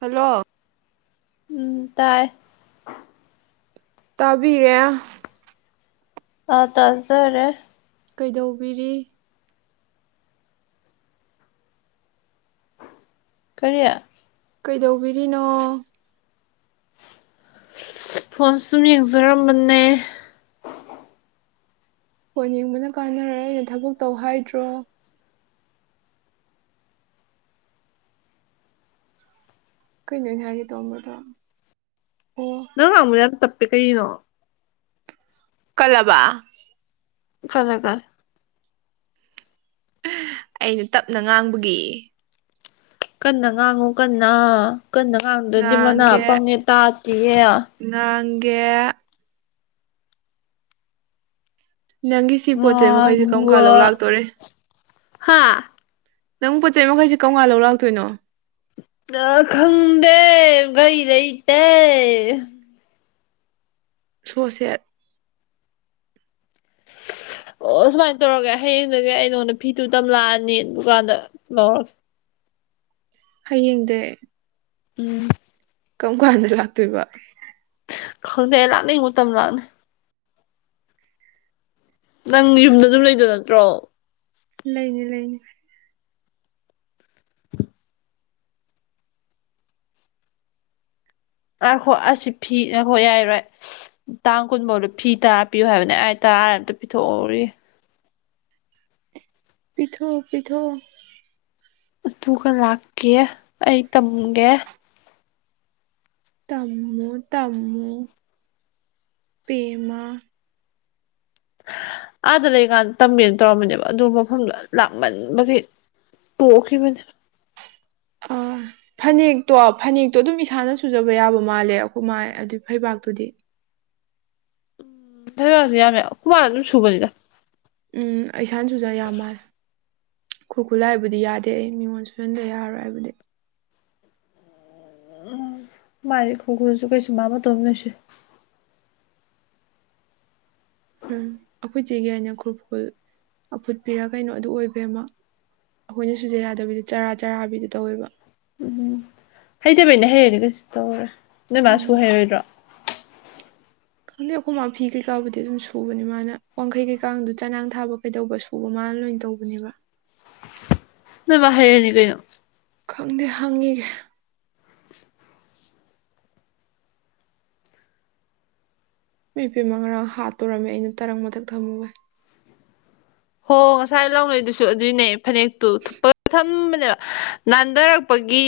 hello ꯎꯝ ꯇꯥꯏ ꯇꯥꯕꯤꯔꯦ ꯑꯥ ꯇꯥꯖꯔꯦ ꯀꯩꯗꯧꯕꯤꯔꯤ ꯀꯔꯤ ꯀꯩꯗꯧꯕꯤꯔꯤꯅꯣ ꯐꯣꯟꯁꯨꯝ ꯌꯦꯡꯖꯔꯝꯕꯅꯦ ꯐꯣꯟ ꯌꯦꯡꯕꯅ ꯀꯥꯟꯅꯔꯣꯏ ꯑꯩꯅ ꯊꯕꯛ ꯇꯧ ꯍꯥꯏꯗ꯭ꯔꯣ ꯀꯩꯅꯣ ꯑꯩꯅ ꯍꯥꯏꯒꯦ ꯇꯣꯔꯝꯕꯗꯣ ꯑꯣ ꯅꯪ ꯉꯥꯡꯕꯗꯣ ꯌꯥꯝ ꯇꯞꯄꯦ ꯀꯩꯒꯤꯅꯣ ꯀꯟꯂꯕꯥ ꯀꯟꯂꯦ ꯀꯟꯂꯦ ꯑꯩꯁꯨ ꯇꯞꯅ ꯉꯥꯡꯕꯒꯤ ꯀꯟꯅ ꯉꯥꯡꯉꯨ ꯀꯟꯅ ꯀꯟꯅ ꯉꯥꯡꯗ꯭ꯔꯗꯤ ꯃꯅꯥ ꯉꯥꯡꯒꯦ ꯄꯪꯉꯦ ꯇꯥꯗꯦꯌꯦ ꯉꯥꯡꯒꯦ ꯅꯪꯒꯤ ꯁꯤ ꯄꯣꯠ ꯆꯩ ꯃꯈꯩꯁꯦ ꯀꯔꯝ ꯀꯥꯟ ꯉꯥꯡꯕ ꯂꯧ ꯂꯥꯛꯇꯣꯔꯦ ꯍꯥꯥ ꯅꯪ ꯄꯣꯠ ꯆꯩ ꯃꯈꯩꯁꯦ ꯀꯝꯀꯥꯟ ꯂꯧ ꯂꯥꯛꯇꯣꯏꯅꯣ ꯑ ꯈꯪꯗꯦ ꯒꯔꯤ ꯂꯩꯇꯦ ꯁꯣ ꯁꯦꯗ [unintelligible] ꯑꯣ ꯁꯨꯃꯥꯏꯅ ꯇꯧꯔꯒꯦ ꯍꯌꯦꯡꯗꯒꯤ ꯑꯩ ꯅꯉꯣꯟꯗ ꯐꯤꯗꯨꯨ ꯇꯝ ꯂꯥꯛꯑꯅꯤ ꯗꯨꯀꯥꯟꯗ ꯂꯧꯔꯒꯦ ꯍꯌꯦꯡꯗꯩ ꯎꯝ ꯀꯔꯝ ꯀꯥꯟꯗ ꯂꯥꯛꯇꯣꯏꯕ ꯈꯪꯗꯦ ꯑꯧ ꯂꯥꯛꯅꯤꯡ ꯃꯇꯝ ꯂꯥꯛꯅꯤ ꯅꯪ ꯌꯨꯝꯗ ꯑꯗꯨꯝ ꯂꯩꯗꯣꯏ ꯅꯠꯇ꯭ꯔꯣ ꯂꯩꯅꯤ ꯂꯩꯅꯤ ꯉꯥꯏꯈꯣ ꯑꯁꯤ ꯐꯤ ꯉꯥꯏꯈꯣ ꯌꯥꯏꯔꯣꯏ ꯇꯥꯡ ꯀꯨꯟꯐꯧꯗ ꯐꯤ ꯇꯥꯔ ꯄꯤꯌꯨ ꯍꯥꯏꯕꯅꯦ ꯑꯥꯏ ꯇꯔꯥ ꯔꯥꯏ ꯑꯝ ꯄꯤꯊꯣꯛꯍꯧꯔꯤꯒꯦ ꯄꯤꯊꯣꯛꯑꯣ ꯄꯤꯊꯣꯛꯑꯣ ꯑꯗꯨꯒ ꯂꯥꯛꯀꯦ ꯑꯩ ꯇꯝꯒꯦ ꯇꯃꯨ ꯇꯃꯨ ꯄꯦꯃꯥ ꯑꯥꯗ ꯂꯩꯀꯥꯟꯗ ꯇꯝꯃꯦꯅ ꯇꯧꯔꯝꯕꯅꯦꯕ ꯑꯗꯨ ꯃꯐꯝꯗꯨ ꯂꯥꯞꯃꯟꯕꯒꯤ ꯇꯣꯛꯈꯤꯕꯅꯦ ꯑꯥ ꯐꯅꯦꯛꯇꯣ ꯐꯅꯦꯛꯇꯣ ꯑꯗꯨꯝ ꯏꯁꯥꯅ ꯁꯨꯖꯕ ꯌꯥꯕ ꯃꯥꯜꯂꯦ ꯑꯩꯈꯣꯏ ꯃꯥ ꯑꯗꯨꯏ ꯐꯩꯕꯥꯛꯇꯨꯗꯤ [unintelligible] ꯌꯥꯝꯃꯦ ꯑꯩꯈꯣꯏ ꯃꯥꯅ ꯑꯗꯨꯝ ꯁꯨꯕꯅꯤꯗ ꯎꯝ ꯏꯁꯥꯅꯁꯨꯖ ꯌꯥ ꯃꯥꯜꯂꯦ ꯈꯨꯔꯈꯨꯜ ꯂꯥꯏꯕꯨꯗꯤ ꯌꯥꯗꯦ ꯑꯩ ꯃꯤꯉꯣꯟ ꯁꯨꯁꯟꯗ ꯌꯥꯔꯣꯏ ꯑꯥꯏꯕꯨꯗꯤ ꯎꯝ ꯈꯣꯏꯃꯥꯗꯤ ꯈꯨꯒꯨꯜꯁꯨ ꯀꯩꯁꯨ ꯃꯥ ꯃꯇꯣꯝ ꯇ ꯂꯣꯏ ꯁꯨꯏ ꯎꯝ ꯑꯩꯈꯣꯏ ꯆꯦꯒꯤ ꯂꯥꯏꯅ ꯈꯨꯔꯈꯨꯜ ꯑꯐꯨꯠꯄꯤꯔ ꯀꯩꯅꯣ ꯑꯗꯨ ꯑꯣꯏꯕ ꯑꯃ ꯑꯩꯈꯣꯏꯅ ꯁꯨꯖ ꯌꯥꯗꯕꯤꯗ ꯆꯔꯥ ꯆꯔꯥꯕꯤꯗꯨ ꯇꯧꯋꯦꯕ ꯎꯝꯝ ꯍꯩꯇꯕꯩꯅ ꯍꯩꯔꯅꯦ ꯀꯩꯁꯨ ꯇꯧꯔꯣꯏ ꯅꯣꯏ ꯃꯥ ꯁꯨ ꯎꯝ ꯍꯩꯔꯣꯏꯗ꯭ꯔꯣ ꯈꯪꯗꯦ ꯑꯩꯈꯣꯏ ꯃꯥ ꯐꯤ ꯀꯩꯀꯥꯕꯨꯗꯤ ꯑꯗꯨꯝ ꯁꯨꯕꯅꯤ ꯃꯥꯅ ꯋꯥꯡꯈꯩ ꯀꯩꯀꯥꯗꯨ ꯆꯅꯥꯡ ꯊꯥꯕ ꯀꯩꯗꯧꯕ ꯁꯨꯕ ꯃꯥꯅ ꯂꯣꯏꯅ ꯇꯧꯕꯅꯦꯕ ꯅꯣꯏ ꯃꯥ ꯍꯩꯔꯅꯤ ꯀꯩꯅꯣ ꯈꯪꯗꯦ ꯍꯪꯉꯤꯒꯦ ꯏꯃꯥꯏ ꯄꯦꯃꯥ ꯉꯔꯥꯡ ꯍꯥꯠꯇꯣꯔꯝꯃꯦ ꯑꯩꯅ ꯇꯔꯪ ꯃꯊꯛ ꯊꯝꯃꯨꯕꯩ ꯍꯣ ꯉꯁꯥꯏ ꯂꯥꯎꯅꯩꯗꯨꯁꯨ ꯑꯗꯨꯅꯦ ꯐꯅꯦꯛꯇꯨ ꯊꯨꯞꯄꯒ ꯊꯝꯕꯅꯦꯕ ꯅꯥꯟꯗꯔꯛꯄꯒꯤ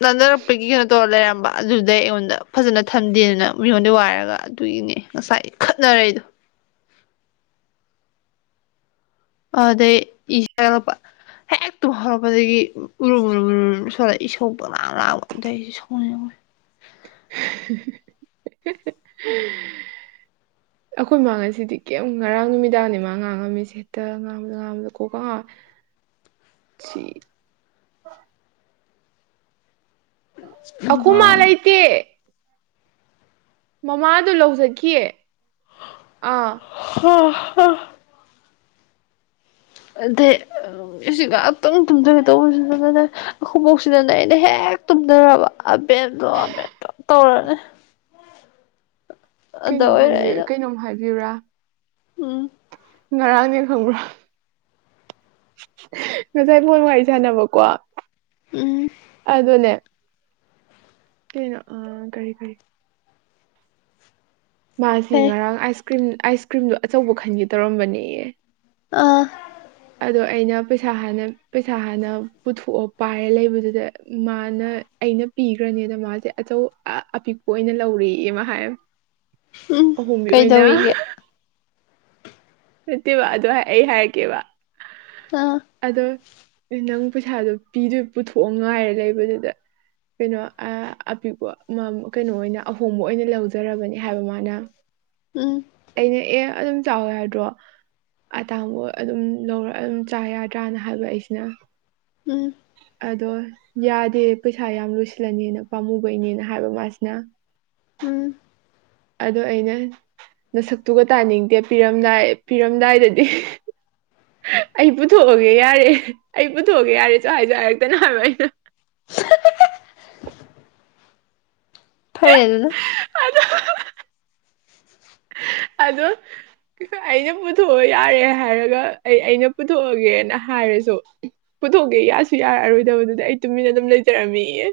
ꯅꯥꯟꯗꯔꯛꯄꯒꯤ ꯀꯩꯅꯣ ꯇꯧ ꯂꯩꯔꯝ ꯝꯕ ꯑꯗꯨꯗꯩ ꯑꯩꯉꯣꯟꯗ ꯐꯖꯅ ꯊꯝꯗꯦꯗꯅ ꯃꯤꯉꯣꯟꯗ ꯋꯥꯏꯔꯒ ꯑꯗꯨꯒꯤꯅꯦ ꯉꯁꯥꯏ ꯈꯠꯅꯔꯛꯏꯗꯣ ꯑꯗꯩ ꯏꯁꯦ ꯍꯥꯏꯒꯠꯂꯛꯄꯥ ꯍꯦꯛꯇꯨꯝ ꯍꯧꯔꯛꯄꯗꯒꯤ ꯎꯔꯨꯝ ꯎꯔꯨꯝ ꯁꯣꯟꯔ ꯏꯁꯧ ꯄꯪꯂꯥꯡ ꯂꯥꯡꯕ ꯁꯥꯎꯅꯤꯡꯕꯩ [unintelligible] [inaudible] ꯑꯩꯈꯣꯏ ꯃꯥꯥ ꯉꯁꯤꯗꯤ ꯀꯩꯝ ꯉꯔꯥꯡ ꯅꯨꯃꯤꯗꯥꯡꯅꯤ ꯃꯥ ꯉꯥꯡꯉꯝꯃꯤꯁ ꯍꯦꯛꯇ ꯉꯥꯡꯕꯗ ꯉꯥꯡꯕꯗ ꯀꯣꯛꯀ ꯉꯥꯎꯏ [inaudible] ꯁꯤ ꯅꯪ ꯑꯩꯈꯨꯝ ꯃꯥꯥ ꯉꯔꯥꯡꯗꯣ ꯂꯩꯇꯦ ꯃꯃꯥꯗꯣ ꯂꯧ ꯆꯠꯈꯤꯌꯦ ꯑꯥ ꯍꯥ ꯍꯥ ꯑꯗꯩ ꯑꯁꯤꯁꯤ ꯉꯥꯛꯇꯪ ꯇꯨꯝꯖꯒꯦ ꯇꯧꯕꯁꯤꯗꯅꯅꯦ ꯑꯩꯈꯪꯏ ꯕꯣꯛꯁꯤꯅꯅꯦ ꯑꯩꯅ ꯍꯦꯛ ꯇꯨꯝꯅꯔꯕ ꯑꯕꯦꯟꯗꯣ ꯑꯕꯦꯟꯇꯣ ꯇꯧꯔꯅꯤ ꯑꯗ ꯀꯩꯅꯣꯝ ꯑꯣꯏꯔꯦ ꯍꯪꯕꯤ ꯑꯩꯅ ꯀꯩꯅꯣꯝ ꯍꯥꯏꯕꯤꯌꯨꯨꯔꯥ ꯎꯝ ꯉꯔꯥꯡꯅꯦ ꯈꯪꯕ꯭ꯔꯥ ꯉꯁꯥꯏ ꯐꯣꯟ ꯋꯥꯔꯤ ꯁꯥꯟꯅꯕꯀꯣ ꯎꯝ ꯑꯗꯨꯅꯦ ꯀꯩꯅꯣ ꯑ ꯀꯔꯤ ꯀꯔꯤ ꯃꯥꯁꯤ ꯐꯩ ꯉꯔꯥꯡ ꯑꯥꯏꯁ ꯀ꯭ꯔꯤꯝ ꯑꯥꯏꯁ ꯀ꯭ꯔꯤꯝꯗꯣ ꯑꯆꯧꯕ ꯈꯟꯒꯦ ꯇꯧꯔꯝꯕꯅꯦꯌꯦ ꯑꯥ ꯑꯗꯣ ꯑꯩꯅ ꯄꯩꯁꯥ ꯍꯥꯟꯅ ꯄꯩꯁꯥ ꯍꯥꯟꯅ ꯄꯨꯊꯣꯛꯑ ꯄꯥꯏꯔ ꯂꯩꯕꯗꯨꯗ ꯃꯥꯅ ꯑꯩꯅ ꯄꯤꯈ꯭ꯔꯅꯤꯅ ꯃꯥꯁꯦ ꯑꯆꯧ ꯑꯄꯤꯛꯄ ꯑꯣꯏꯅ ꯂꯧꯔꯌꯦ ꯃꯥ ꯍꯥꯏꯝ ꯎꯝ ꯑꯍꯣꯡꯕꯤ ꯑꯣꯏꯅ ꯀꯩꯗꯧꯔꯤꯒꯦ ꯅꯠꯇꯦꯕ ꯑꯗꯣ ꯑꯩ ꯍꯥꯏꯔꯛꯀꯦꯕ ꯑꯥ ꯑꯗꯣ ꯅꯪ ꯄꯩꯁꯥꯗꯣ ꯄꯤꯗꯣꯏ ꯄꯨꯊꯣꯛꯑ ꯉꯥꯏꯔ ꯂꯩꯕꯗꯨꯗ ꯀꯩꯅꯣ ꯑ ꯑꯄꯤꯛꯄ ꯀꯩꯅꯣ ꯑꯣꯏꯅ ꯑꯍꯣꯡꯕ ꯑꯣꯏꯅ ꯂꯧꯖꯔꯕꯅꯤ ꯍꯥꯏꯕ ꯃꯥꯅ ꯎꯝ ꯑꯩꯅ ꯑꯦ ꯑꯗꯨꯝ ꯆꯥꯎ ꯌꯥꯗ꯭ꯔꯣ ꯑꯇꯥꯡꯕ ꯑꯣꯏ ꯑꯗꯨꯝ ꯂꯧꯔ ꯑꯗꯨꯝ ꯆꯥ ꯌꯥꯗ꯭ꯔꯥꯅ ꯍꯥꯏꯕ ꯑꯩꯁꯤꯅ ꯎꯝ ꯑꯗꯣ ꯌꯥꯗꯦ ꯄꯩꯁꯥ ꯌꯥꯝ ꯂꯣꯏꯁꯤꯜꯂꯅꯤꯅ ꯄꯥꯝꯃꯨꯕꯩꯅꯦꯅ ꯍꯥꯏꯕ ꯃꯥꯁꯤꯅ ꯎꯝ ꯑꯗꯣ ꯑꯩꯅ ꯅꯁꯛꯇꯨꯒ ꯇꯥꯅꯤꯡꯗꯦ ꯄꯤꯔꯝꯗꯥꯏ ꯄꯤꯔꯝꯗꯥꯏꯗꯗꯤ ꯑꯩ ꯄꯨꯊꯣꯛꯑꯒꯦ ꯌꯥꯔꯦ ꯑꯩ ꯄꯨꯊꯣꯛꯑꯒꯦ ꯌꯥꯔꯦꯁꯨ ꯍꯥꯏꯁꯨ ꯍꯥꯏꯔꯛꯇꯅ ꯍꯥꯏꯕ ꯑꯩꯅ ꯐꯩ ꯑꯗꯨꯅ [unintelligible] ꯑꯗꯣ ꯑꯩꯅ ꯄꯨꯊꯣꯛꯑꯣ ꯌꯥꯔꯦ ꯍꯥꯏꯔꯒ ꯑꯩ ꯑꯩꯅ ꯄꯨꯊꯣꯛꯑꯒꯦꯅ ꯍꯥꯏꯔꯁꯨ ꯄꯨꯊꯣꯛꯀꯦ ꯌꯥꯁꯨ ꯌꯥꯔꯛꯑꯔꯣꯏꯗꯕꯗꯨꯗ ꯑꯩ ꯇꯨꯃꯤꯟꯅ ꯑꯗꯨꯝ ꯂꯩꯖꯔꯝꯃꯤꯑ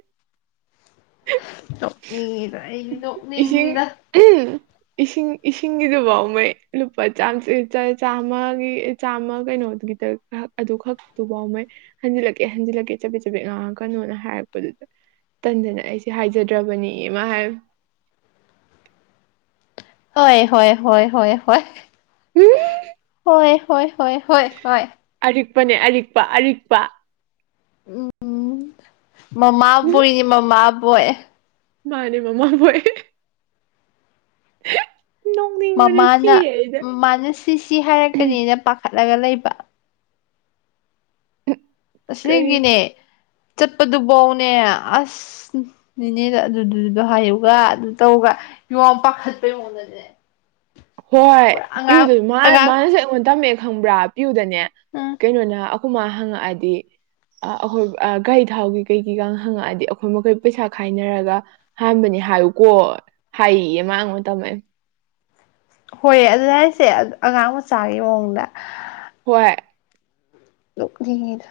ꯅꯣꯛꯅꯤꯡꯉꯦꯗ ꯑꯩꯗꯤ ꯏꯁꯤꯡ ꯅꯣꯛꯅꯤꯡꯉꯤꯗ [unintelligible] ꯏꯁꯤꯡ ꯏꯁꯤꯡꯒꯤꯗꯨ ꯐꯥꯎ ꯃꯩ ꯂꯨꯄꯥ ꯆꯥꯝꯃꯒꯤ ꯆꯥꯝꯃ ꯀꯩꯅꯣꯒꯤꯇ ꯍꯥꯛ ꯑꯗꯨ ꯈꯛꯇꯨꯐꯥꯎ ꯃꯩ ꯍꯟꯖꯤꯜꯂꯛꯀꯦ ꯍꯟꯖꯤꯜꯂꯛꯀꯦ ꯆꯄꯦꯠ ꯆꯕꯦꯠ ꯉꯥꯡꯉꯥꯛꯀꯅꯣꯅ ꯍꯥꯏꯔꯛꯄꯗꯨꯗ ꯇꯟꯗꯅ ꯑꯩꯁꯦ ꯍꯥꯏꯖꯗ꯭ꯔꯕꯅꯤꯌꯦ ꯃꯥꯅ ꯍꯥꯏꯔꯤꯝ ꯍꯣꯏ ꯍꯣꯏ ꯍꯣꯏ ꯍꯣꯏ ꯍꯣꯏ ꯍꯣꯏ ꯍꯣꯏ ꯍꯣꯏ ꯍꯣꯏ ꯍꯣꯏ ꯑꯔꯤꯛꯄꯅꯦ ꯑꯔꯤꯛꯄ ꯑꯔꯤꯛꯄ ꯎꯝ ꯃꯃꯥꯕꯣꯏꯅꯤ ꯃꯃꯥꯕꯣꯏ ꯃꯥꯅꯦ ꯃꯥꯃꯥꯕꯣꯏ [unintelligible] ꯅꯣꯡꯅꯤꯡꯕꯅ ꯃꯃꯥꯅ ꯁꯤꯔꯦ ꯑꯩꯗ ꯃꯥꯃꯥꯅ ꯁꯤ ꯁꯤ ꯍꯥꯏꯔꯛꯀꯅꯤꯅ ꯄꯥꯈꯠꯂꯒ ꯂꯩꯕ ꯀꯔꯤ ꯑꯁꯦꯡꯒꯤꯅꯦ ꯆꯠꯄꯗꯨꯚꯧꯅꯦ ꯑꯁ ꯍꯝ ꯅꯤꯅꯦꯗ ꯑꯗꯨꯗꯨꯗꯣ ꯍꯥꯏꯌꯨꯒ ꯑꯗꯨ ꯇꯧꯒ ꯌꯣꯡ ꯄꯥꯈꯠꯄꯩ ꯃꯑꯣꯡꯗ [unintelligible] ꯍꯣꯏ ꯄꯤꯌꯨꯗ ꯃꯥꯅ ꯑꯉꯥꯡ ꯃꯥꯅꯁꯨ ꯑꯩꯉꯣꯟꯗ ꯇꯝꯃꯛꯑꯦ ꯈꯪꯕ꯭ꯔꯥ ꯄ꯭ꯌꯨꯗꯅꯦ ꯎꯝ ꯀꯩꯅꯣꯅ ꯑꯩꯈꯣꯏ ꯃꯥ ꯍꯪꯉꯛꯑꯗꯤ ꯑ ꯑꯩꯈꯣꯏ ꯑ ꯒꯥꯥꯔꯤ ꯊꯥꯎꯒꯤ ꯀꯩ ꯀꯩꯒꯤꯒ ꯍꯪꯉꯛꯑꯗꯤ ꯑꯩꯈꯣꯏ ꯃꯈꯩ ꯄꯩꯁꯥ ꯈꯥꯏꯅꯔꯒ ꯍꯥꯟꯕꯅꯤ ꯍꯥꯏꯌꯨꯀꯣ ꯍꯥꯏꯌꯦ ꯃꯥꯅ ꯑꯩꯉꯣꯟꯗ ꯇꯝꯃꯛꯏꯝ ꯍꯣꯏ ꯑꯗꯨꯅꯦ ꯍꯥꯏꯁꯦ ꯑꯉꯥꯡ ꯃꯆꯥꯒꯤ ꯃꯑꯣꯡꯗ ꯍꯣꯏ ꯅꯣꯛꯅꯤꯡꯉꯤꯗ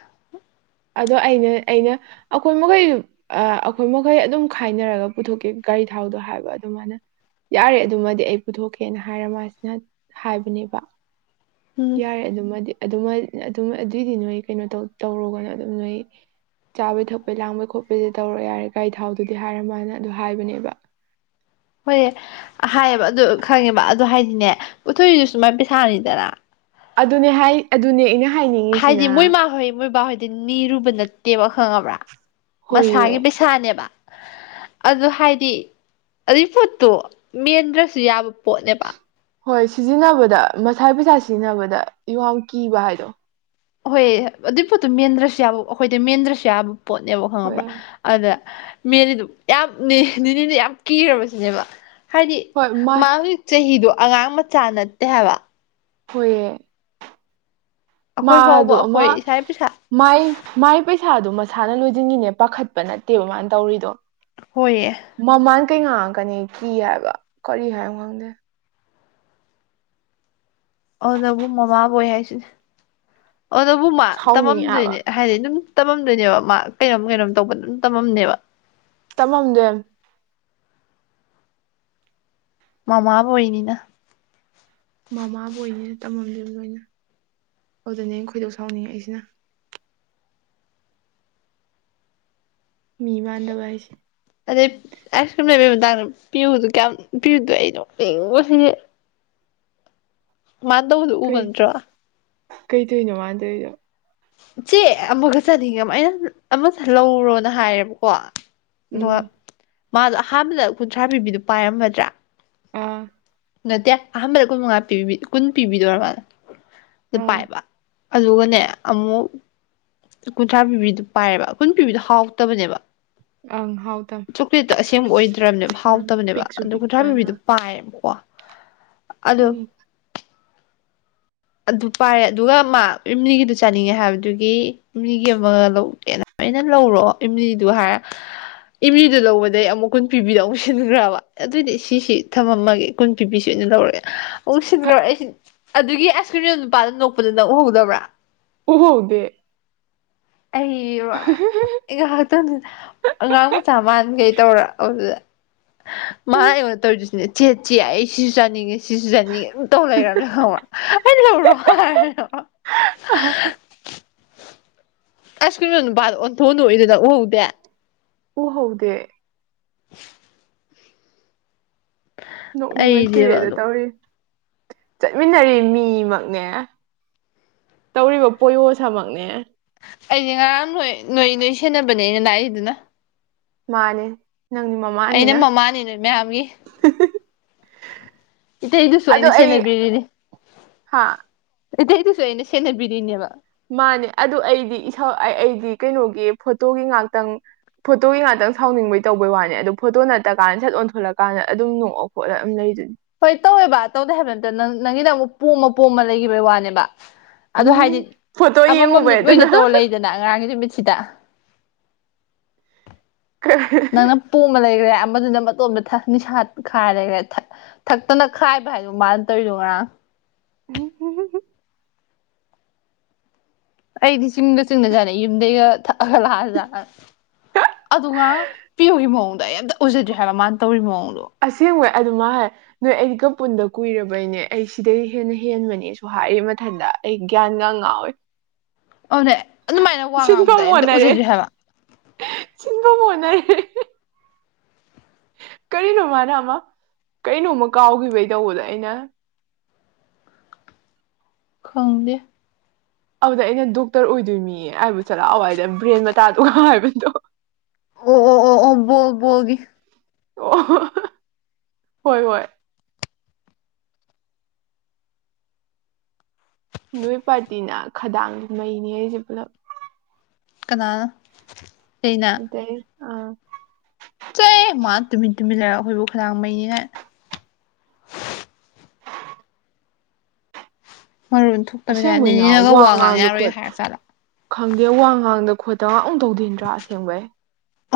ꯑꯗꯣ ꯑꯩꯅ ꯑꯩꯅ ꯑꯩꯈꯣꯏ ꯃꯈꯩꯖꯨ ꯑ ꯑꯩꯈꯣꯏ ꯃꯈꯩ ꯑꯗꯨꯝ ꯈꯥꯏꯅꯔꯒ ꯄꯨꯊꯣꯛꯀꯦ ꯒꯥꯔꯤ ꯊꯥꯎꯗꯣ ꯍꯥꯏꯕ ꯑꯗꯨ ꯃꯥꯅ ꯌꯥꯔꯦ ꯑꯗꯨꯃꯗꯤ ꯑꯩ ꯄꯨꯊꯣꯛꯀꯦꯅ ꯍꯥꯏꯔ ꯃꯥꯁꯤꯅ ꯍꯥꯏꯕꯅꯦꯕ ꯎꯝ ꯌꯥꯔꯦ ꯑꯗꯨꯃꯗꯤ ꯑꯗꯨꯃ ꯑꯗꯨꯝ ꯑꯗꯨꯏꯗꯤ ꯅꯣꯏ ꯀꯩꯅꯣ ꯇꯧ ꯇꯧꯔꯨꯒꯅꯣ ꯑꯗꯨꯝ ꯅꯣꯏ ꯆꯥꯕꯩ ꯊꯛꯄꯩ ꯂꯥꯡꯕꯩꯈꯣꯠꯄꯩꯗꯤ ꯇꯧꯔꯣ ꯌꯥꯔꯦ ꯒꯥꯥꯏ ꯊꯥꯎꯗꯨꯗꯤ ꯍꯥꯏꯔ ꯃꯥꯅ ꯑꯗꯨ ꯍꯥꯏꯕꯅꯦꯕ ꯍꯣꯏꯌꯦ ꯍꯥꯏꯌꯦꯕ ꯑꯗꯨ ꯈꯪꯉꯦꯕ ꯑꯗꯨ ꯍꯥꯏꯗꯤꯅꯦ ꯄꯨꯊꯣꯛꯏꯗꯨꯁꯨ ꯃꯥꯏ ꯄꯩꯁꯥꯅꯤꯗꯅ ꯑꯗꯨꯅꯦ ꯍꯥꯏ ꯑꯗꯨꯅꯦ ꯑꯩꯅ ꯍꯥꯏꯗꯤ ꯍꯥꯏꯅꯤꯡꯉꯤꯁꯤꯅ ꯃꯣꯏ ꯃꯥꯍꯣꯏ ꯃꯣꯏꯕꯥꯍꯣꯏꯗꯤ ꯅꯤꯔꯨꯕ ꯅꯠꯇꯦꯕ ꯈꯪꯉꯕ꯭ꯔꯥ ꯍꯣꯏꯌꯦ ꯃꯁꯥꯒꯤ ꯄꯩꯁꯥ ꯁꯥꯅꯦꯕ ꯑꯗꯨ ꯍꯥꯏꯗꯤ ꯑꯗꯨꯏ ꯄꯣꯠꯇꯣ ꯃꯦꯟꯗ꯭ꯔꯁꯨ ꯌꯥꯕ ꯄꯣꯠꯅꯦꯕ ꯍꯣꯏ ꯁꯤꯖꯤꯟꯅꯕꯗ ꯃꯁꯥꯏ ꯄꯩꯁꯥ ꯁꯤꯖꯤꯟꯅꯕꯗ ꯌꯣꯡ ꯀꯤꯕ ꯍꯥꯏꯗꯣ ꯍꯣꯏ ꯑꯗꯨꯏ ꯄꯣꯠꯇꯣ ꯃꯦꯟꯗ꯭ꯔꯁꯨ ꯌꯥꯕ ꯑꯩꯈꯣꯏꯗ ꯃꯦꯟꯗ꯭ꯔꯁꯨ ꯌꯥꯕ ꯄꯣꯠꯅꯦꯕ ꯍꯣꯏ ꯈꯪꯉꯕ꯭ꯔꯥ ꯑꯗ ꯃꯦꯟꯅꯤꯗꯨ ꯌꯥꯝꯅ ꯅꯤꯅꯦꯗꯤ ꯌꯥꯝ ꯀꯤꯔꯕꯁꯤꯅꯦꯕ ꯍꯥꯏꯗꯤ ꯃꯥ ꯍꯧꯖꯤꯛ ꯆꯍꯤꯗꯨ ꯑꯉꯥꯡ ꯃꯆꯥ ꯅꯠꯇꯦ ꯍꯥꯏꯕ ꯍꯣꯏꯌꯦ ꯑꯩꯈꯣꯏ ꯐꯥꯎꯕ ꯃꯥꯗꯨ ꯑꯃ ꯑꯩꯈꯣꯏ ꯏꯁꯥ ꯄꯩꯁꯥ ꯃꯥꯏ ꯃꯥꯏ ꯄꯩꯁꯥꯗꯣ ꯃꯁꯥꯅ ꯂꯣꯏꯖꯤꯟꯒꯤꯅꯦ ꯄꯥꯈꯠꯄ ꯅꯠꯇꯦꯕ ꯃꯥꯅ ꯇꯧꯔꯤꯗꯣ ꯍꯣꯏꯌꯦ ꯃꯃꯥꯅ ꯀꯩ ꯉꯥꯡꯉꯀꯅꯤ ꯀꯤ ꯍꯥꯏꯕ ꯀꯔꯤ ꯍꯥꯏꯅꯣ ꯈꯪꯗꯦ ꯑꯣꯅꯕꯨ ꯃꯃꯥꯕꯣꯏ ꯍꯥꯏꯁꯤꯅꯦ ꯑꯣꯅꯕꯨ ꯃꯥ ꯁꯥꯎꯅꯤꯡꯉꯦ ꯍꯥꯏꯕ ꯇꯝꯃꯝꯗꯣꯏꯅꯦ ꯍꯥꯏꯗꯤ ꯑꯗꯨꯝ ꯇꯝꯃꯝꯗꯣꯏꯅꯦꯕ ꯃꯥ ꯀꯩꯅꯣꯝ ꯀꯩꯅꯣꯝ ꯇꯧꯕ ꯑꯗꯨꯝ ꯇꯝꯃꯝꯅꯦꯕ ꯇꯝꯃꯝꯗꯣꯏꯝ ꯃꯃꯥꯕꯣꯏꯅꯤꯅ ꯃꯃꯥꯕꯣꯏꯅꯤꯅ ꯇꯝꯃꯝꯗꯣꯏꯝ ꯂꯣꯏꯅ ꯑꯗꯨꯗꯅꯦ ꯑꯩ ꯅ ꯈꯣꯏꯗꯧ ꯁꯥꯎꯅꯤꯡꯉꯛꯏꯁꯤꯅ ꯃꯤ ꯃꯥꯟꯗꯕ ꯍꯥꯏꯁꯦ ꯑꯗꯩ ꯑꯥꯏꯁ ꯀ꯭ꯔꯤꯝ ꯂꯩꯕꯩ ꯃꯇꯥꯡꯗ ꯄꯤꯌꯨꯗꯣ ꯀꯌꯥꯝ ꯄꯤꯌꯨꯗꯣ ꯑꯩꯩ ꯅꯣꯛꯅꯤꯡꯕꯁꯤꯗꯤ ꯃꯥ ꯇꯧꯕꯗꯨ ꯎꯕ ꯀꯩ ꯅꯠꯇ꯭ꯔꯣ ꯀꯩ ꯇꯧꯏꯅꯣ ꯃꯥꯟ ꯇꯧꯔꯤꯗꯣ ꯆꯦ ꯑꯃꯒ ꯆꯥꯅꯤꯡꯉꯦꯕ ꯑꯩꯅ ꯑꯃꯁꯦ ꯂꯧꯔꯣꯅ ꯍꯥꯏꯌꯦꯕꯀꯣ ꯑꯗꯨꯒ ꯎꯝ ꯃꯥꯗꯣ ꯑꯍꯥꯟꯕꯗ ꯀꯨꯟꯊ꯭ꯔꯥ ꯄꯤꯕꯤꯗꯨ ꯄꯥꯏꯔꯝꯃꯗ꯭ꯔꯥ ꯑꯥ ꯅꯠꯇꯦ ꯑꯍꯥꯟꯕꯗ ꯀꯨꯟ ꯃꯉꯥ ꯄꯤꯕꯤ ꯀꯨꯟ ꯄꯤꯕꯤꯗꯣ ꯑꯣꯏꯔ ꯃꯥꯟꯂꯦ ꯑꯗꯨ ꯑꯥ ꯄꯥꯏꯕ ꯑꯗꯨꯒꯅꯦ ꯑꯃꯨꯛ ꯀꯨꯟꯊ꯭ꯔꯥ ꯄꯤꯕꯤꯗꯨ ꯄꯥꯏꯌꯦꯕ ꯀꯨꯟ ꯄꯤꯕꯤꯗꯣ ꯍꯥꯎꯇꯕꯅꯦꯕ ꯑꯪ ꯍꯥꯎ ꯇꯝ ꯆꯣꯀ꯭ꯂꯦꯠꯇꯣ ꯑꯁꯦꯡꯕ ꯑꯣꯏꯗ꯭ꯔꯕꯅꯦꯕ ꯎꯝ ꯍꯥꯎꯇꯕꯅꯦꯕ ꯄꯤꯛꯁꯨ ꯑꯗꯣ ꯄꯤꯛꯄ ꯀꯨꯟꯊ꯭ꯔꯥ ꯄꯨꯕꯤꯗꯣ ꯄꯥꯏꯔꯦꯕꯀꯣ ꯎꯝ ꯑꯗꯨ ꯄꯥꯏꯔꯦ ꯑꯗꯨꯒ ꯃꯥ ꯏꯝꯂꯤꯒꯤꯗꯨ ꯆꯥꯅꯤꯡꯉꯦ ꯍꯥꯏꯕꯗꯨꯒꯤ ꯏꯝꯂꯤꯒꯤ ꯑꯃꯒ ꯂꯧꯒꯦꯅ ꯑꯩꯅ ꯂꯧꯔꯣ ꯏꯦꯝꯂꯤꯗꯨ ꯍꯥꯏꯔ ꯏꯝꯂꯤꯗꯨ ꯂꯧꯕꯗꯒꯤ ꯑꯃꯨꯛ ꯀꯨꯟ ꯄꯤꯕꯤꯗꯣ ꯑꯃꯨꯛ ꯁꯤꯟꯈ꯭ꯔꯕ ꯑꯗꯨꯏꯗꯤ ꯁꯤꯁꯤ ꯊꯝꯃꯝꯃꯒꯦ ꯀꯨꯟ ꯄꯤꯕꯤꯁꯦ ꯑꯣꯏꯅ ꯂꯧꯔꯒꯦ ꯑꯃꯨꯛ ꯁꯤꯟꯈ꯭ꯔꯕ ꯑꯩꯁꯤ ꯑꯗꯨꯒꯤ ꯑꯥꯏꯁ ꯀ꯭ꯔꯤꯝꯗ ꯅꯨꯄꯥꯗ ꯅꯣꯛꯄꯗ ꯅꯪ ꯎꯍꯧꯗꯕ꯭ꯔꯥ ꯎꯍꯧꯗꯦ ꯑꯩꯔꯣ ꯑꯩ ꯉꯥꯏꯍꯥꯛꯇꯪ ꯑꯉꯥꯡ ꯃꯆꯥ ꯃꯥꯟꯈꯩ ꯇꯧꯔꯛꯄꯗꯨꯗ ꯃꯥ ꯑꯩꯉꯣꯟ ꯇꯧꯔꯤꯗꯨꯁꯨꯅꯦ ꯆꯦ ꯆꯦ ꯑꯩ ꯁꯤꯁꯨ ꯆꯥꯅꯤꯡꯉꯦ ꯁꯤꯁꯨ ꯆꯥꯅꯤꯡꯉꯦ ꯑꯗꯨꯝ ꯇꯧꯔ ꯂꯩꯈ꯭ꯔꯕꯥ ꯑꯩ ꯂꯧꯔꯣ [inaudible] ꯑꯥꯏꯁ ꯀ꯭ꯔꯤꯝ ꯌꯣꯟ ꯅꯨꯄꯥꯗꯣ ꯑꯣꯟꯊꯣꯛꯑ ꯅꯣꯛꯏꯗꯨ ꯅꯪ ꯎꯍꯧꯗꯦ ꯎꯍꯧꯗꯦ ꯅꯣꯛꯅꯤꯡꯕꯅ ꯑꯩꯗꯤꯕ ꯁꯤꯔꯦꯗ ꯑꯗꯨ ꯇꯧꯔꯤ ꯆꯠꯃꯤꯟꯅꯔꯤ ꯃꯤꯃꯛꯅꯦ ꯇꯧꯔꯤꯕ ꯄꯣꯌꯣꯁꯥꯃꯛꯅꯦ ꯑꯩꯁꯦ ꯉꯔꯥꯡ ꯅꯣꯏ ꯅꯣꯏ ꯅꯣꯏ ꯁꯦꯟꯅꯕꯅꯦ ꯑꯩꯅ ꯂꯥꯛꯏꯗꯨꯅ ꯃꯥꯅꯦ ꯅꯪ ꯃ ꯑꯩꯅ ꯃꯃꯥꯅꯤ ꯅꯣꯏ ꯃꯌꯥꯝꯒꯤ ꯏꯇꯩꯗꯨꯁꯨ ꯑꯗꯣ ꯑꯩꯅ ꯑꯩ ꯁꯦꯟꯅꯕꯤꯔꯤꯅꯤ ꯍꯥ ꯢꯇꯩꯗꯨꯁꯨ ꯑꯩꯅ ꯁꯦꯟꯅꯕꯤꯔꯤꯅꯦꯕ ꯃꯥꯅꯦ ꯑꯗꯨ ꯑꯩꯗꯤ ꯏꯁꯥꯎ ꯑꯩ ꯑꯩꯗꯤ ꯀꯩꯅꯣꯒꯤ ꯐꯣꯇꯣꯒꯤ ꯉꯥꯛꯇꯪ ꯐꯣꯇꯣꯒꯤ ꯉꯥꯛꯇꯪ ꯁꯥꯎꯅꯤꯡꯕꯩ ꯇꯧꯕꯩ ꯋꯥꯅꯤ ꯑꯗꯨ ꯐꯣꯇꯣ ꯅꯠꯇ ꯀꯥꯟꯗ ꯁꯠ ꯑꯣꯟꯊꯣꯔꯂꯛꯀꯥꯟꯗ ꯑꯗꯨꯝ ꯅꯣꯛꯑ ꯈꯣꯠꯂꯒ ꯑꯗꯨꯝ ꯂꯩꯗꯨꯅꯤ ꯍꯣꯏ ꯇꯧꯋꯦꯕ ꯇꯧꯗꯦ ꯍꯥꯏꯕ ꯅꯠꯇꯦ ꯅꯪ ꯅꯪꯒꯤꯅ ꯑꯃꯨꯛ ꯄꯣꯝꯃ ꯄꯣꯝꯃ ꯂꯩꯈꯤꯕꯒꯤ ꯋꯥꯅꯦꯕ ꯑꯗꯣ ꯍꯥꯏꯗꯤ ꯐꯣꯇꯣ ꯑꯃꯃꯝꯅꯤ ꯌꯦꯡꯉꯨꯕꯩ ꯂꯣꯏꯅ ꯑꯗꯨꯅ ꯇꯧꯔ ꯂꯩꯗꯅ ꯉꯔꯥꯡꯒꯤ ꯅꯨꯃꯤꯠꯁꯤꯗ ꯅꯪꯅ ꯄꯣꯝꯃ ꯂꯩꯒ꯭ꯔꯦ ꯑꯃꯗꯨꯅ ꯃꯇꯣꯝꯗ ꯅꯤꯁꯥ ꯈꯥꯏꯔ ꯂꯩꯒ꯭ꯔꯦ ꯊꯛꯇꯅ ꯈꯥꯏꯕ ꯍꯥꯏꯗꯣ ꯃꯥꯅ ꯇꯧꯔꯤꯗꯣ ꯉꯔꯥꯡ [inaudible] ꯑꯩꯗꯤ ꯆꯤꯡꯒ ꯆꯤꯡꯅꯖꯥꯠꯅꯤ ꯌꯨꯝꯗꯩꯒ ꯊꯛꯑꯒ ꯂꯥꯛꯑꯖꯥꯠꯂꯅ ꯑꯗꯨ ꯉꯔꯥꯡ ꯄꯤꯌꯨꯒꯤ ꯃꯑꯣꯡꯗꯣ ꯑꯩ ꯑꯝꯇ ꯑꯣꯏꯖꯗ꯭ꯔꯤ ꯍꯥꯏꯕ ꯃꯥꯅ ꯇꯧꯔꯤꯕ ꯃꯑꯣꯡꯗꯣ ꯑꯁꯦꯡꯕꯩ ꯑꯗꯨ ꯃꯥꯅ ꯍꯥꯏ ꯅꯣꯏ ꯑꯩꯒ ꯄꯨꯨꯟꯗ ꯀꯨꯏꯔꯕꯩꯅꯦ ꯑꯩ ꯁꯤꯗꯩ ꯍꯦꯟꯅ ꯍꯦꯟꯕꯅꯦꯁꯨ ꯍꯥꯏꯔꯤ ꯃꯊꯟꯇ ꯑꯩ ꯒ꯭ꯌꯥꯟꯒ ꯉꯥꯎꯋꯦ ꯑꯣꯅꯦ ꯑꯗꯨꯃꯥꯏꯅ ꯋꯥ ꯉꯥꯡꯕꯗꯣ ꯑꯝꯇ ꯎꯖꯗ꯭ꯔꯤ ꯍꯥꯏꯕ ꯁꯤꯟꯕꯨ ꯃꯣꯅꯩ ꯀꯔꯤꯅꯣ ꯃꯥꯅ ꯑꯃ ꯀꯔꯤꯅꯣꯃ ꯀꯥꯎꯈꯤꯕꯩ ꯇꯧꯕꯗ ꯑꯩꯅ ꯈꯪꯗꯦ ꯑꯗ ꯑꯩꯅ ꯗꯣꯛꯇꯔ ꯑꯣꯏꯗꯣꯏꯅꯤ ꯍꯥꯏꯕꯨ ꯆꯠꯂꯥꯛꯑꯣꯋꯥꯏꯗ ꯕ꯭ꯔꯦꯟ ꯃꯇꯥꯗꯨꯒ ꯍꯥꯏꯕꯗꯣ ꯑꯣ ꯑꯣ ꯑꯣ ꯑꯣꯕꯣꯕꯒꯤ [inaudible] ꯑꯣ ꯍꯣꯏ ꯍꯣꯏ ꯅꯣꯏ ꯄꯥꯔꯇꯤꯅ ꯈꯗꯥꯡꯗꯤ ꯃꯩꯅꯦꯍꯦ ꯑꯩꯁꯨ ꯄꯨꯂꯞ ꯀꯅꯥ ꯀꯩꯅ ꯑ ꯑ [inaudible] ꯆꯣꯍꯦ ꯃꯥ ꯇꯨꯃꯤꯟ ꯇꯨꯃꯤꯟ ꯂꯩꯔꯒ ꯑꯩꯈꯣꯏꯕꯨ ꯈꯗꯥꯡ ꯃꯩꯅꯦꯒ ꯃꯔꯣꯟ ꯊꯣꯛꯇꯕꯩ ꯇꯥꯢꯞꯇ ꯑꯁꯦꯡꯕꯩꯅ ꯅꯦꯅꯒ ꯋꯥ ꯉꯥꯡ ꯉꯥꯡꯗ ꯌꯥꯔꯣꯏ ꯈꯣꯠ ꯍꯥꯏꯔꯛꯆꯥꯠꯂ ꯈꯪꯗꯦ ꯋꯥ ꯉꯥꯡꯗ ꯈꯣꯠꯇ ꯑꯝ ꯇꯧꯗꯦ ꯑꯁꯦꯡꯕꯩ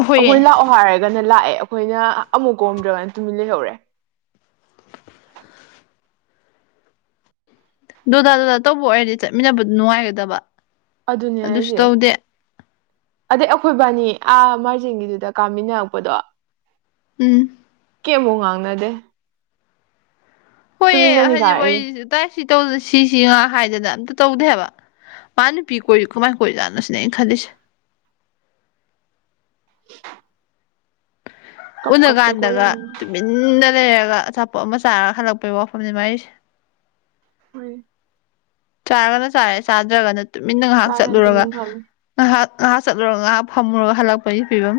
ꯍꯣꯏꯌꯦ ꯑꯩꯈꯣꯏ ꯂꯥꯛꯑꯣ ꯍꯥꯏꯔꯒ ꯒꯅ ꯂꯥꯛꯑꯦ ꯑꯩꯈꯣꯏꯅ ꯑꯃꯨꯛ ꯀꯣꯝꯗ꯭ꯔꯒꯅ ꯇꯨꯃꯤꯟ ꯂꯩꯍꯧꯔꯦ ꯗꯨꯗꯥ ꯗꯨꯗꯥ ꯇꯧꯕ ꯑꯣꯏꯔꯗꯤ ꯆꯠꯃꯤꯟꯅꯕꯗꯨ ꯅꯨꯡꯉꯥꯏꯒꯗꯕ ꯑꯗꯨꯅꯦ ꯑꯗꯨꯁꯨ ꯍꯥꯏꯁꯦ ꯇꯧꯗꯦ ꯑꯗꯩ ꯑꯩꯈꯣꯏꯕꯥꯅꯤ ꯑꯥ ꯃꯔꯖꯒꯤꯗꯨꯗ ꯀꯥꯃꯤꯟꯅꯔꯛꯄꯗꯣ ꯎꯝ ꯀꯦꯃꯨꯛ ꯉꯥꯡꯅꯗꯦ ꯍꯣꯏꯑꯦ ꯇꯨꯃꯤꯟꯅꯅꯤ ꯍꯥꯏꯗꯤꯛ ꯀꯥꯔꯛꯏꯅꯦ ꯋꯥꯔꯤꯁꯤ ꯎꯇꯥꯏ ꯁꯤ ꯇꯧꯗꯅ ꯁꯤꯁꯤ ꯉꯥꯡ ꯍꯥꯏꯗꯅ ꯑꯝꯇ ꯇꯧꯗꯦ ꯍꯥꯕ ꯃꯥ ꯅꯨꯄꯤ ꯀꯣꯏꯔꯤ ꯀꯃꯥꯏ ꯀꯣꯏꯖꯥꯠꯅ‌ꯣ ꯁꯤꯅꯦ ꯑꯩꯅ ꯈꯜꯂꯤꯁꯦ [unintelligible] ꯀꯞ ꯎꯟꯅ ꯀꯞꯇ ꯀꯥꯟꯗꯒ ꯀꯣꯏꯔꯝꯃꯤ ꯇꯨꯃꯤꯟꯅ ꯂꯩꯔꯒ ꯑꯆꯥꯄꯣꯠ ꯑꯃ ꯆꯥꯔꯒ ꯍꯜꯂꯛꯄꯒꯤ ꯋꯥꯐꯝꯅꯤ ꯃꯥꯏꯁꯦ ꯍ‌ꯣꯏ ꯆꯥꯔꯒꯅ ꯆꯥꯔꯦ ꯆꯥꯗ꯭ꯔꯒꯅ ꯇꯨꯃꯤꯟꯅ ꯉꯥꯏꯍꯥꯛ ꯆꯥꯔꯅ ꯆꯠꯂꯨꯔꯒ ꯇꯨꯃꯤꯟ ꯐꯝꯃꯤ ꯉꯥꯏꯍꯥꯛ ꯉꯥꯏꯍꯥꯛ ꯆꯠꯂꯨꯔꯒ ꯉꯥꯏꯍꯥꯛ ꯐꯝꯃꯨꯔꯒ ꯍꯜꯂꯛꯄꯩ ꯐꯤꯕꯝ